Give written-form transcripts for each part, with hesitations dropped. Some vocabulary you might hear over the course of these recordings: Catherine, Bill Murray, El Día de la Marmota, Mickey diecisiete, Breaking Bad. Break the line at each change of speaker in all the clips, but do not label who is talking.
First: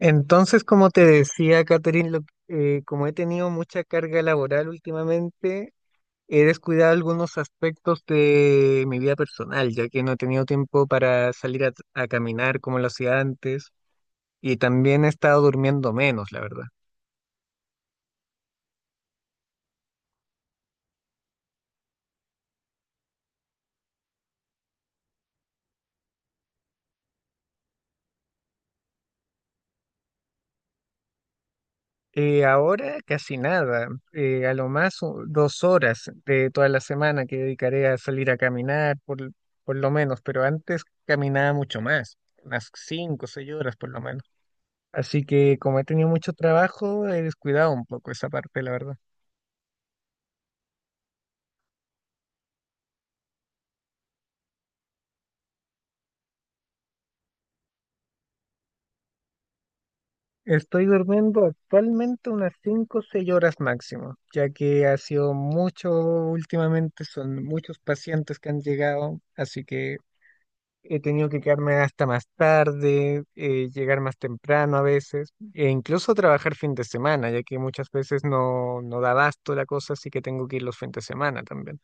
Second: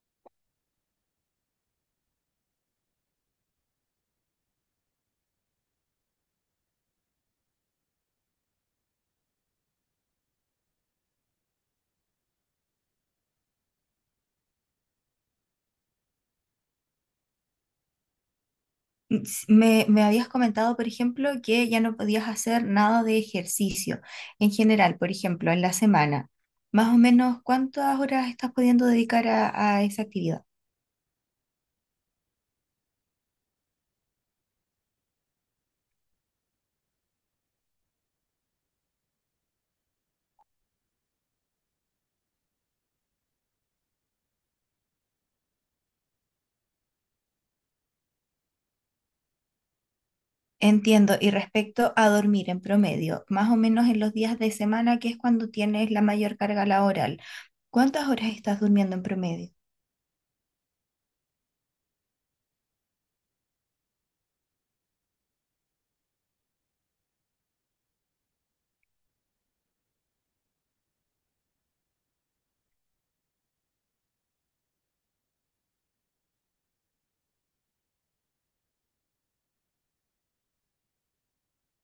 Entonces, como te decía, Catherine, como he tenido mucha carga laboral últimamente, he descuidado algunos aspectos de mi vida personal, ya que no he tenido tiempo para salir a caminar como lo hacía antes, y también he estado durmiendo menos, la verdad.
Me habías comentado, por ejemplo, que ya no podías hacer nada de ejercicio en general, por ejemplo, en la semana. Más o menos, ¿cuántas horas estás pudiendo dedicar a esa actividad?
Ahora casi nada, a lo más u- dos horas de toda la semana que dedicaré a salir a caminar, por lo menos, pero antes caminaba mucho más, unas 5 o 6 horas por lo menos. Así que como he tenido mucho trabajo, he descuidado un poco esa parte, la verdad.
Entiendo. Y respecto a dormir en promedio, más o menos en los días de semana, que es cuando tienes la mayor carga laboral, ¿cuántas horas estás durmiendo en promedio?
Estoy durmiendo actualmente unas 5 o 6 horas máximo, ya que ha sido mucho últimamente, son muchos pacientes que han llegado, así que he tenido que quedarme hasta más tarde, llegar más temprano a veces, e incluso trabajar fin de semana, ya que muchas veces no da abasto la cosa, así que tengo que ir los fines de semana también.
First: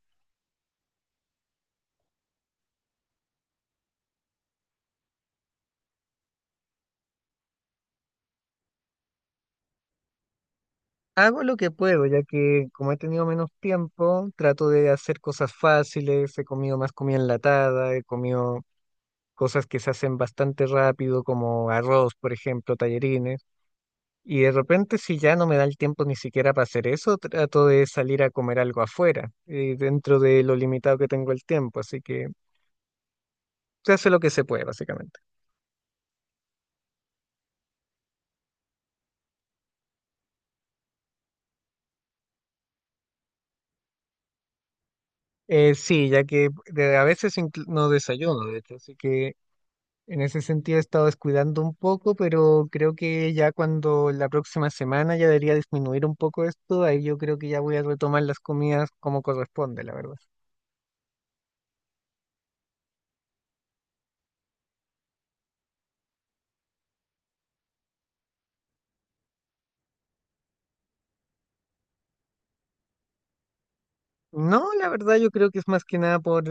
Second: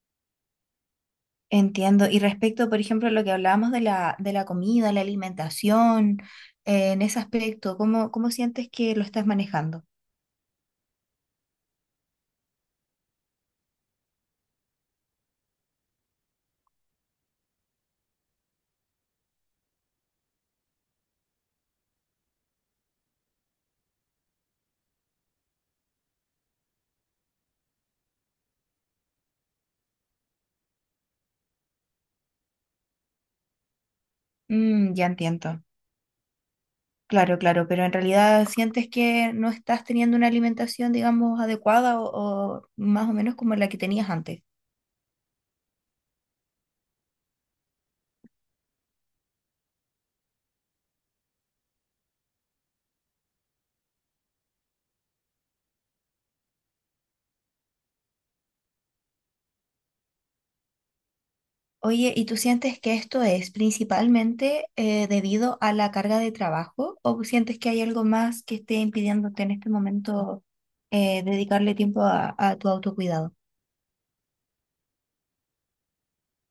Entiendo. Y respecto, por ejemplo, a lo que hablábamos de la comida, la alimentación, en ese aspecto, cómo sientes que lo estás manejando?
Hago lo que puedo, ya que como he tenido menos tiempo, trato de hacer cosas fáciles, he comido más comida enlatada, he comido cosas que se hacen bastante rápido, como arroz, por ejemplo, tallarines, y de repente si ya no me da el tiempo ni siquiera para hacer eso, trato de salir a comer algo afuera, dentro de lo limitado que tengo el tiempo, así que se hace lo que se puede,
Mm, ya
básicamente.
entiendo. Claro, claro, pero en realidad sientes que no estás teniendo una alimentación, digamos, adecuada o más o menos como la que tenías antes.
Sí, ya que no desayuno, de hecho, así que en ese sentido he estado descuidando un poco, pero creo que ya cuando la próxima semana ya debería disminuir un poco esto, ahí yo creo que ya voy a retomar las comidas como corresponde, la verdad.
Oye, ¿y tú sientes que esto es principalmente debido a la carga de trabajo o sientes que hay algo más que esté impidiéndote en este momento dedicarle tiempo a tu autocuidado?
No, la verdad yo creo que es más que nada por,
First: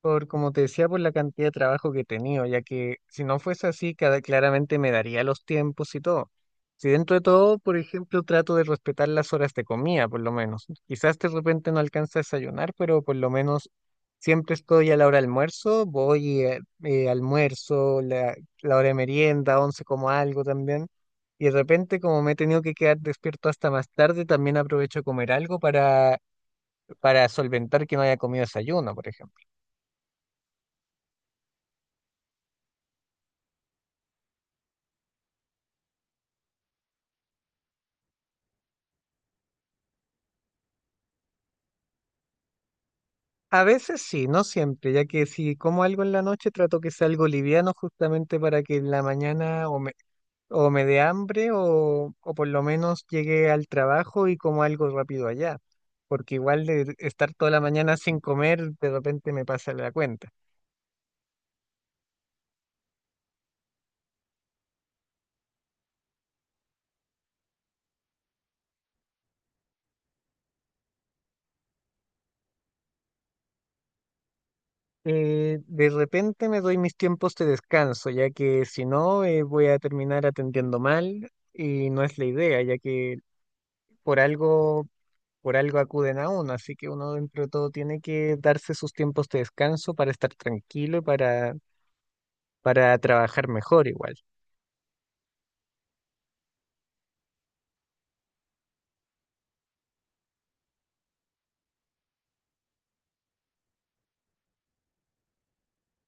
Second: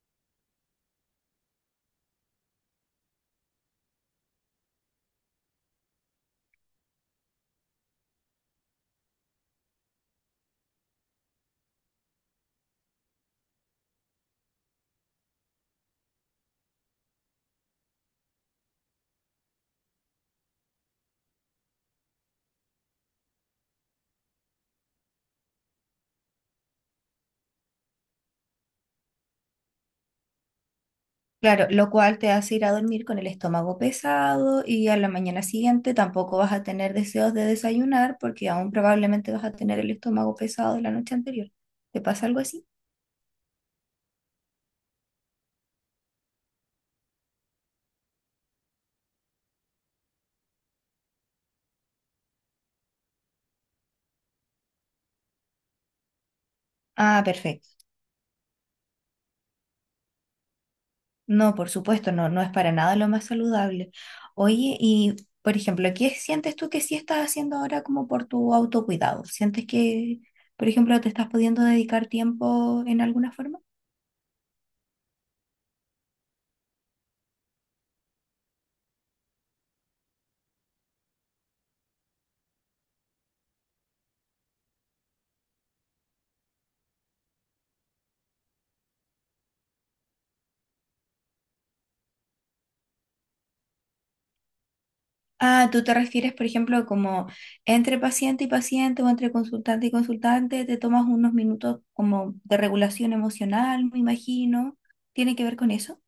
por, como te decía, por la cantidad de trabajo que he tenido, ya que si no fuese así, cada, claramente me daría los tiempos y todo. Si dentro de todo, por ejemplo, trato de respetar las horas de comida, por lo menos. Quizás de repente no alcanza a desayunar, pero por lo menos siempre estoy a la hora de almuerzo, voy almuerzo, la hora de merienda, once como algo también. Y de repente, como me he tenido que quedar despierto hasta más tarde, también aprovecho a comer algo para solventar que no haya comido desayuno, por ejemplo.
Claro, lo cual te hace ir a dormir con el estómago pesado y a la mañana siguiente tampoco vas a tener deseos de desayunar porque aún probablemente vas a tener el estómago pesado de la noche anterior. ¿Te pasa algo así?
A veces sí, no siempre, ya que si como algo en la noche trato que sea algo liviano justamente para que en la mañana o me dé hambre o por lo menos llegue al trabajo y como algo rápido allá, porque igual de
Ah,
estar toda la
perfecto.
mañana sin comer de repente me pasa la cuenta.
No, por supuesto, no, no es para nada lo más saludable. Oye, y por ejemplo, ¿qué sientes tú que sí estás haciendo ahora como por tu autocuidado? ¿Sientes que, por ejemplo, te estás pudiendo dedicar tiempo en alguna forma?
De repente me doy mis tiempos de descanso, ya que si no voy a terminar atendiendo mal y no es la idea, ya que por algo por algo acuden a uno, así que uno dentro de todo tiene que darse sus tiempos de descanso para estar tranquilo para trabajar mejor igual.
Ah, tú te refieres, por ejemplo, como entre paciente y paciente o entre consultante y consultante, te tomas unos minutos como de regulación emocional, me imagino. ¿Tiene que ver con eso?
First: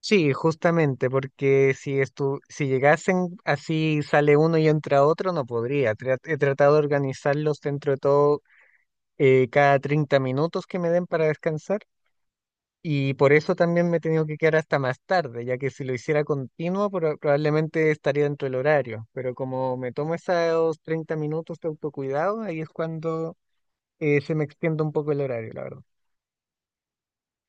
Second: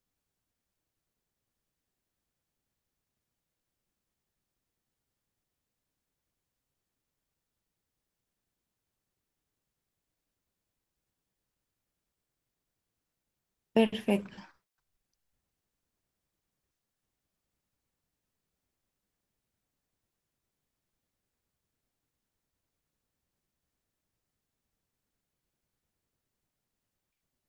Sí, justamente, porque si llegasen así sale uno y entra otro, no podría. He tratado de organizarlos dentro de todo cada 30 minutos que me den para descansar. Y por eso también me he tenido
Perfecto.
que quedar hasta más tarde, ya que si lo hiciera continuo, probablemente estaría dentro del horario. Pero como me tomo esos 30 minutos de autocuidado, ahí es cuando se me extiende un poco el horario, la verdad.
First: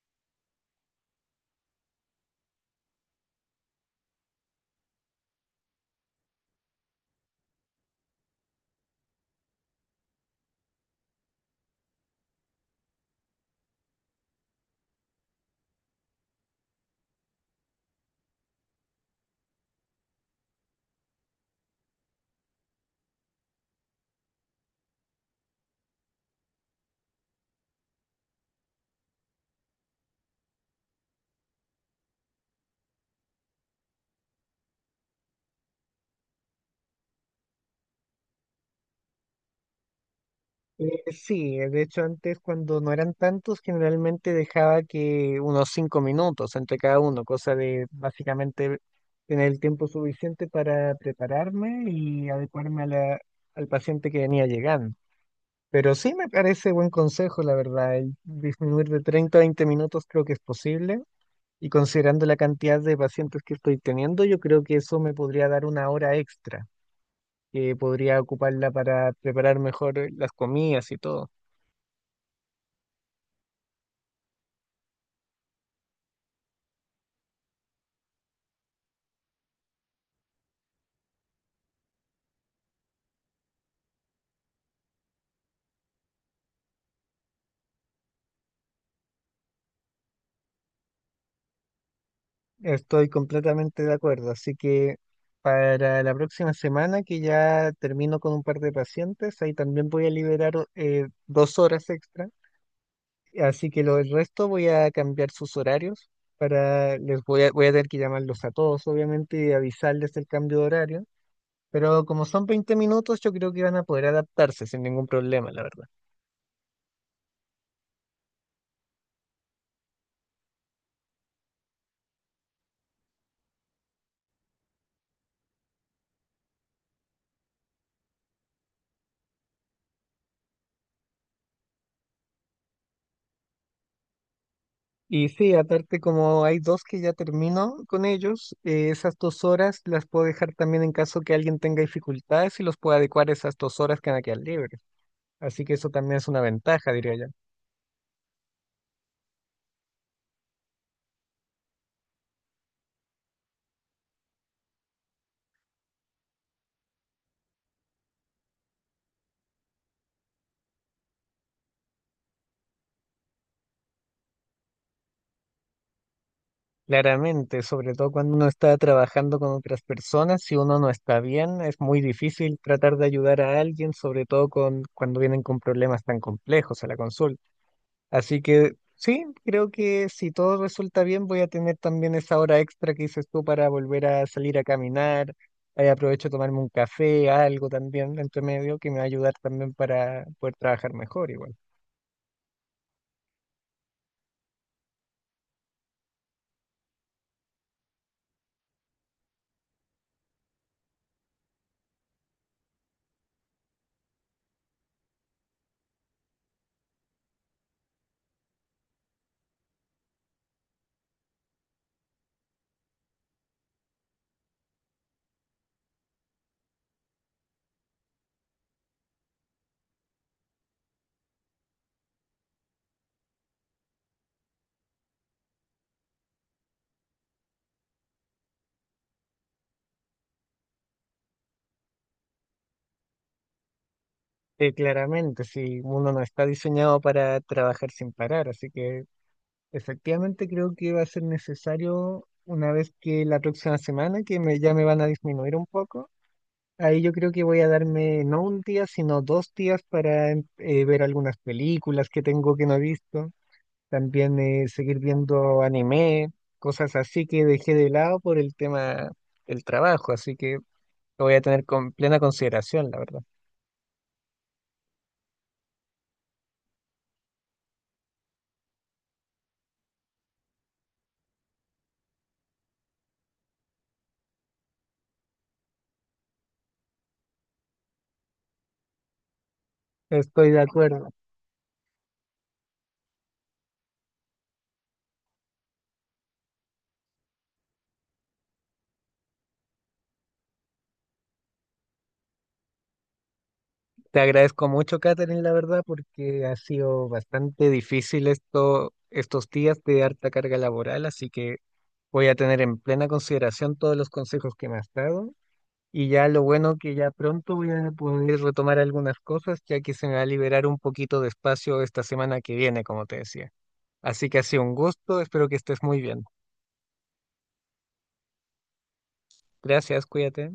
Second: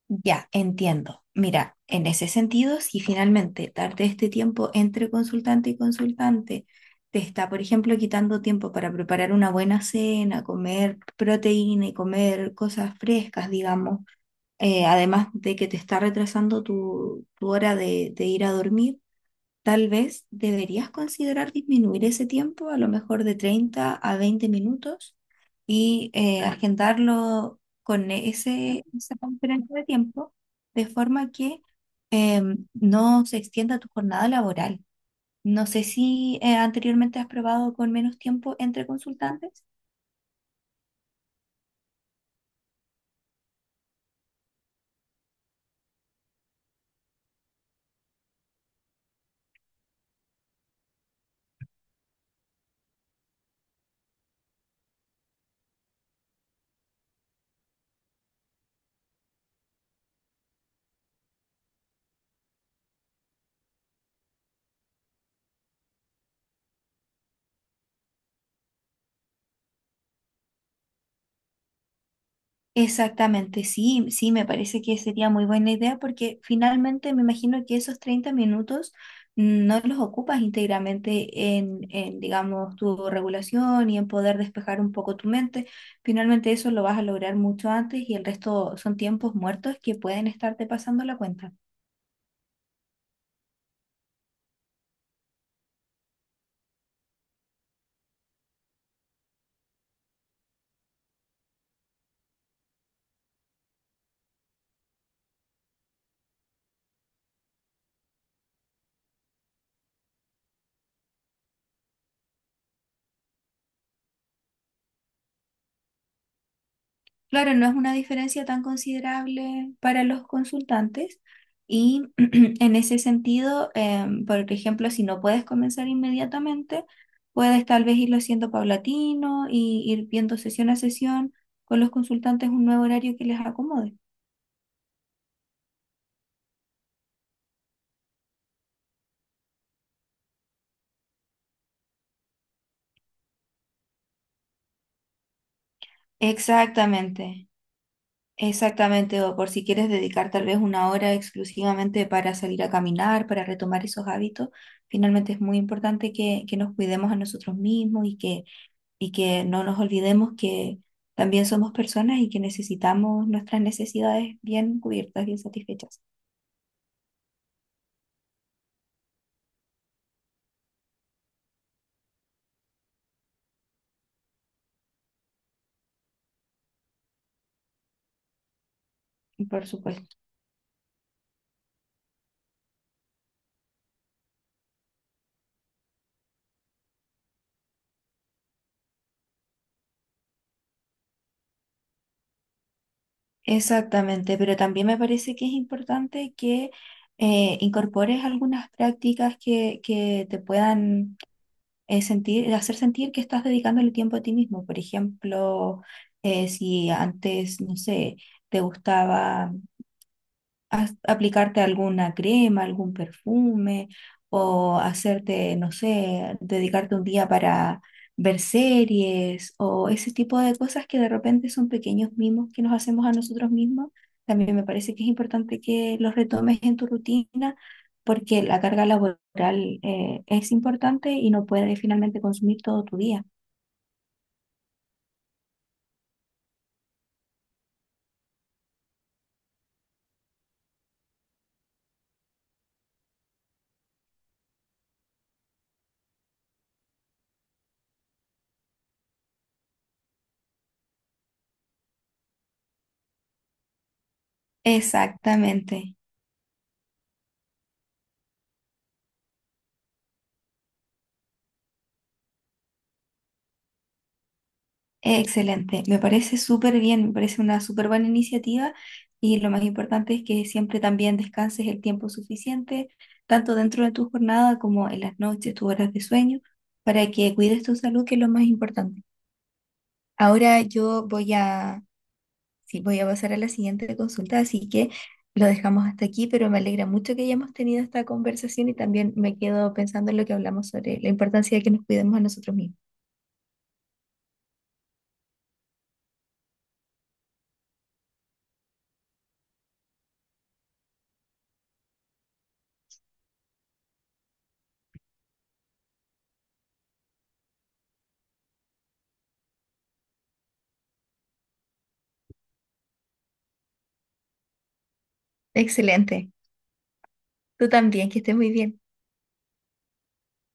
Ya, entiendo. Mira, en ese sentido, si finalmente darte este tiempo entre consultante y consultante te está, por ejemplo, quitando tiempo para preparar una buena cena, comer proteína y comer cosas frescas, digamos, además de que te está retrasando tu hora de ir a dormir, tal vez deberías considerar disminuir ese tiempo, a lo mejor de 30 a 20 minutos, y agendarlo con ese, esa conferencia de tiempo, de forma que eh, no se extienda tu jornada laboral. No sé si anteriormente has probado con menos tiempo entre consultantes.
Sí, de hecho antes cuando no eran tantos, generalmente dejaba que unos 5 minutos entre cada uno, cosa de básicamente tener el tiempo suficiente para prepararme y adecuarme al paciente que venía llegando. Pero sí me parece buen consejo, la verdad. El disminuir de 30 a 20 minutos creo que es posible. Y considerando la cantidad de pacientes que estoy teniendo, yo creo que eso me podría dar una hora extra, que podría ocuparla para preparar mejor las comidas y todo.
Exactamente, sí, sí, me parece que sería muy buena idea porque finalmente me imagino que esos 30 minutos no los ocupas íntegramente digamos, tu regulación y en poder despejar un poco tu mente. Finalmente eso lo vas a lograr mucho antes y el resto son tiempos muertos que pueden estarte pasando la cuenta.
Estoy completamente de acuerdo. Así que para la próxima semana, que ya termino con un par de pacientes, ahí también voy a liberar dos horas extra. Así que lo del resto voy a cambiar sus horarios, para voy a tener que llamarlos a todos, obviamente, y avisarles el cambio de horario. Pero como son 20 minutos, yo creo que van a poder adaptarse sin ningún problema, la verdad.
Claro, no es una diferencia tan considerable para los consultantes y en ese sentido, por ejemplo, si no puedes comenzar inmediatamente, puedes tal vez irlo haciendo paulatino y ir viendo sesión a sesión con los consultantes un nuevo horario que les acomode.
Y sí, aparte como hay dos que ya termino con ellos, esas dos horas las puedo dejar también en caso que alguien tenga dificultades y los puedo adecuar a esas dos horas que van a quedar libres. Así que eso también es una ventaja, diría yo.
Exactamente, exactamente, o por si quieres dedicar tal vez una hora exclusivamente para salir a caminar, para retomar esos hábitos, finalmente es muy importante que nos cuidemos a nosotros mismos y que no nos olvidemos que también somos personas y que necesitamos nuestras necesidades bien cubiertas, bien satisfechas.
Claramente, sobre todo cuando uno está trabajando con otras personas, si uno no está bien, es muy difícil tratar de ayudar a alguien, sobre todo cuando vienen con problemas tan complejos a la consulta. Así que sí,
Por
creo que
supuesto.
si todo resulta bien, voy a tener también esa hora extra que dices tú para volver a salir a caminar. Aprovecho de tomarme un café, algo también entre medio que me va a ayudar también para poder trabajar mejor igual.
Exactamente, pero también me parece que es importante que incorpores algunas prácticas que te puedan sentir, hacer sentir que estás dedicándole tiempo a ti mismo. Por ejemplo, si antes, no sé, te gustaba aplicarte alguna crema, algún perfume, o hacerte, no sé, dedicarte un día para ver series, o ese tipo de cosas que de repente son pequeños mimos que nos hacemos a nosotros mismos. También me parece que es importante que los retomes en tu rutina porque la carga laboral es importante y no puedes finalmente consumir todo tu día.
Claramente, si uno no está diseñado para trabajar sin parar, así que efectivamente, creo que va a ser necesario una vez que la próxima semana, ya me van a disminuir un poco, ahí yo creo que voy a darme no un día, sino dos días para ver algunas películas que tengo que no he visto, también seguir viendo
Exactamente.
anime, cosas así que dejé de lado por el tema del trabajo, así que lo voy a tener con plena consideración, la verdad.
Excelente, me parece súper bien, me parece una súper buena iniciativa y lo más importante es que siempre también descanses el tiempo suficiente, tanto dentro de tu jornada como en las noches, tus horas de sueño, para que cuides tu salud, que es lo más importante.
Estoy de
Ahora yo
acuerdo.
voy a, sí, voy a pasar a la siguiente consulta, así que lo dejamos hasta aquí, pero me alegra mucho que hayamos tenido esta conversación y también me quedo pensando en lo que hablamos sobre la importancia de que nos cuidemos a nosotros mismos.
Te agradezco mucho, Catherine, la verdad, porque ha sido bastante difícil esto, estos días de harta carga laboral, así que voy a tener en plena consideración todos los consejos que me has dado. Y ya lo bueno que ya pronto voy a poder retomar algunas cosas, ya que se me va a liberar un poquito de espacio esta semana que viene, como te decía. Así que ha sido un gusto, espero que estés muy bien.
Excelente, tú también, que estés muy bien.
Gracias, cuídate.